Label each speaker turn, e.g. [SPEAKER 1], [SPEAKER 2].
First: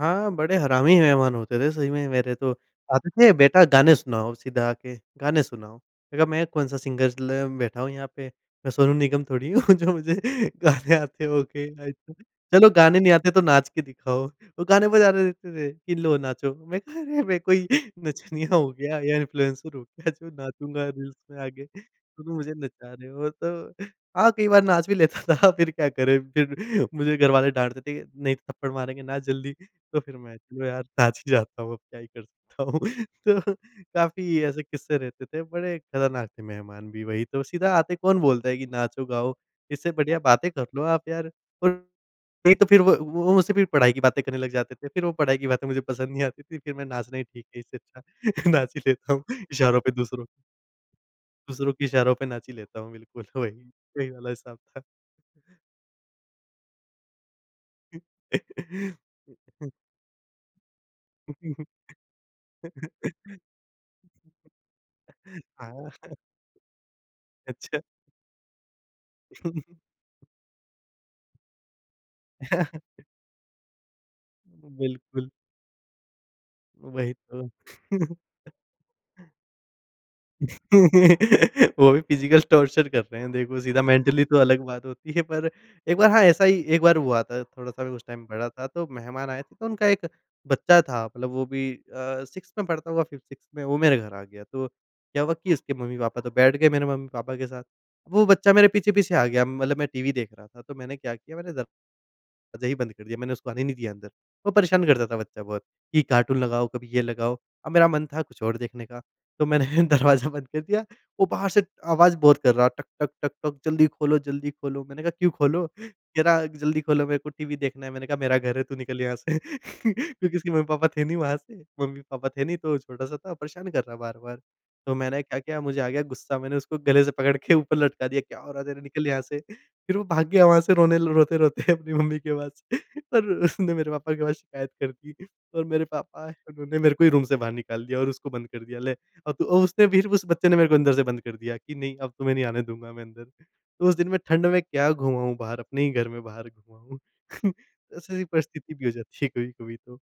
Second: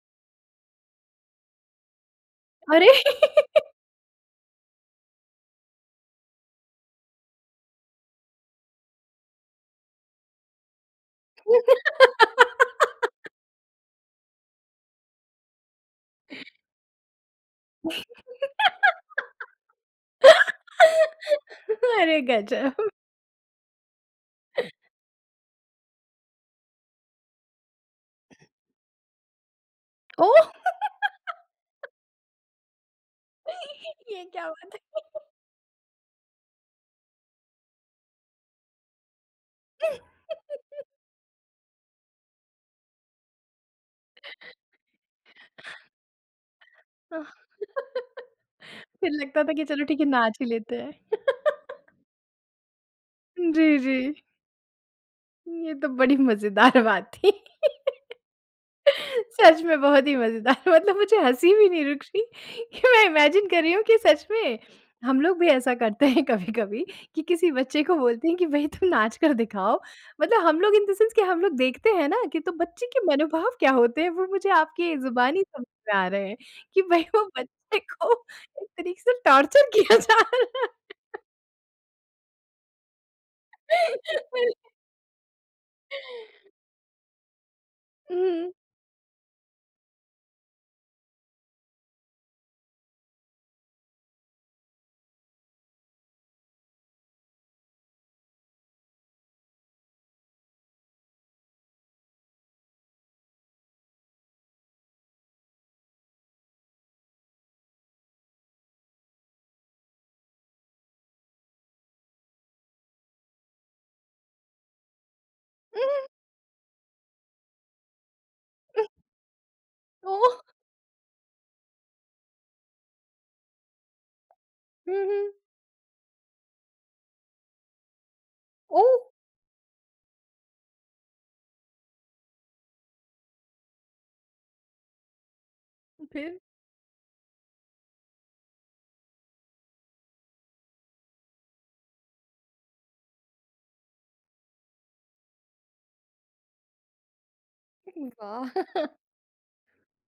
[SPEAKER 1] हाँ, बड़े हरामी मेहमान होते थे, सही में मेरे तो।
[SPEAKER 2] अरे!
[SPEAKER 1] आते थे, "बेटा, गाने सुनाओ।" सीधा आके गाने सुनाओ। मैंने कहा, "मैं कौन-सा सिंगर ल बैठा हूँ यहाँ पे। मैं सोनू निगम थोड़ी हूँ, जो मुझे गाने आते होंगे।" [unintelligible] "चलो, गाने नहीं आते, तो नाच के दिखाओ।" वो गाने बजा दे देते थे कि, "लो, नाचो।" मैंने कहा, "अरे! मैं कोई नचनिया हूँ क्या, या इन्फ्लुएंसर हूँ क्या, जो नाचूँगा रील्स में आके,
[SPEAKER 2] अरे,
[SPEAKER 1] जो तुम मुझे
[SPEAKER 2] गज़ब!
[SPEAKER 1] नचा रहे हो?" तो हाँ, कई बार नाच भी लेता था। फिर क्या करें, फिर? मुझे घर वाले डाँटते थे कि, "नहीं तो थप्पड़ मारेंगे, नाच जल्दी।" तो फिर मैं,
[SPEAKER 2] ओह!
[SPEAKER 1] "लो यार, नाच ही जाता हूँ। अब क्या ही कर सकता हूँ? तो
[SPEAKER 2] ये
[SPEAKER 1] काफ़ी
[SPEAKER 2] क्या
[SPEAKER 1] ऐसे
[SPEAKER 2] बात है?
[SPEAKER 1] किस्से रहते थे। बड़े खतरनाक थे मेहमान भी। वही तो, सीधा आते ही कौन बोलता है कि नाचो-गाओ? इससे बढ़िया बातें कर लो आप, यार। और नहीं, तो फिर व वो मुझसे फ़िर पढ़ाई की बातें करने लग जाते थे। फिर वो पढ़ाई की बातें मुझे पसंद नहीं आती थी। फिर मैं, नाचना ही ठीक है, इससे अच्छा। नाच ही
[SPEAKER 2] फिर
[SPEAKER 1] लेता हूँ,
[SPEAKER 2] लगता था कि,
[SPEAKER 1] इशारों
[SPEAKER 2] "चलो,
[SPEAKER 1] पे
[SPEAKER 2] ठीक है,
[SPEAKER 1] दूसरों
[SPEAKER 2] नाच ही लेते हैं।"
[SPEAKER 1] दूसरों के इशारों पे नाच ही लेता हूँ, बिल्कुल, वही।
[SPEAKER 2] जी,
[SPEAKER 1] वही
[SPEAKER 2] जी।
[SPEAKER 1] वाला हिसाब था।
[SPEAKER 2] ये तो बड़ी मज़ेदार बात थी। सच में, बहुत ही मज़ेदार। मतलब मुझे हँसी भी नहीं रुक रही कि मैं इमेजिन कर रही हूँ कि सच में, हम लोग भी ऐसा
[SPEAKER 1] हाँ।
[SPEAKER 2] करते हैं कभी-कभी, कि किसी
[SPEAKER 1] अच्छा।
[SPEAKER 2] बच्चे को बोलते हैं कि, "भई, तुम नाच कर दिखाओ।" मतलब हम लोग इन द सेंस कि हम लोग देखते हैं ना, कि तो बच्चे के मनोभाव क्या होते हैं, वो मुझे आपकी
[SPEAKER 1] बिल्कुल।
[SPEAKER 2] ज़ुबानी समझ में आ रहे हैं कि भई,
[SPEAKER 1] वही
[SPEAKER 2] वो
[SPEAKER 1] तो।
[SPEAKER 2] बच्चे को एक तरीके से टॉर्चर किया जा रहा है।
[SPEAKER 1] वो भी फिज़िकल टॉर्चर कर रहे हैं, देखो सीधा। मेंटली तो अलग बात होती है, पर एक बार, हाँ, ऐसा ही एक बार हुआ था। थोड़ा-सा मैं उस
[SPEAKER 2] उह
[SPEAKER 1] टाइम बड़ा
[SPEAKER 2] हुँ।
[SPEAKER 1] था, तो मेहमान आए थे, तो उनका एक बच्चा था। मतलब वो भी अ, 6th में पढ़ता होगा, 5th-6th में, वो मेरे घर आ गया। तो क्या हुआ कि उसके मम्मी-पापा तो बैठ गए, मेरे मम्मी-पापा के साथ। वो बच्चा मेरे पीछे-पीछे आ गया। मतलब मैं टीवी देख रहा था, तो मैंने क्या किया, मैंने दरवाज़ा ही बंद कर दिया। मैंने उसको आने नहीं दिया अंदर। वो परेशान करता था बच्चा बहुत, कि कार्टून लगाओ, कभी ये लगाओ। अब मेरा मन था कुछ और देखने का। तो मैंने दरवाज़ा बंद कर दिया। वो बाहर से आवाज़ बहुत कर रहा, टक, टक, टक, टक, "जल्दी खोलो, जल्दी खोलो।" मैंने कहा, "क्यों खोलो?" कह रहा, "जल्दी खोलो, मेरे को टीवी देखना है।" मैंने कहा, "मेरा घर है, तू
[SPEAKER 2] हुँ।
[SPEAKER 1] निकल यहाँ से।" क्योंकि
[SPEAKER 2] तो?
[SPEAKER 1] इसके मम्मी-पापा थे नहीं वहाँ से। मम्मी-पापा थे नहीं, तो छोटा-सा था, परेशान कर रहा बार-बार। तो
[SPEAKER 2] हुँ,
[SPEAKER 1] मैंने
[SPEAKER 2] हुँ।
[SPEAKER 1] क्या किया, मुझे आ गया गुस्सा। मैंने उसको गले से पकड़ के ऊपर लटका दिया, "क्या हो रहा है तेरे? निकल
[SPEAKER 2] ओह!
[SPEAKER 1] यहाँ से।" फिर वो भाग गया वहाँ से, रोने ल रोते-रोते अपनी मम्मी के पास और उसने मेरे पापा के पास शिकायत कर दी। और मेरे पापा आए,
[SPEAKER 2] फिर?
[SPEAKER 1] उन्होंने मेरे को ही रूम से बाहर निकाल दिया और उसको बंद कर दिया, "ले, अब तू" और उसने फिर, उस बच्चे ने मेरे को अंदर से बंद कर दिया कि, "नहीं, अब तुम्हें नहीं आने दूँगा मैं अंदर।" तो उस दिन मैं ठंड में क्या घुमा हूँ बाहर, अपने ही घर में बाहर घुमा हूँ। ऐसी-ऐसी
[SPEAKER 2] वाह!
[SPEAKER 1] परिस्थिति भी हो जाती है कभी-कभी तो।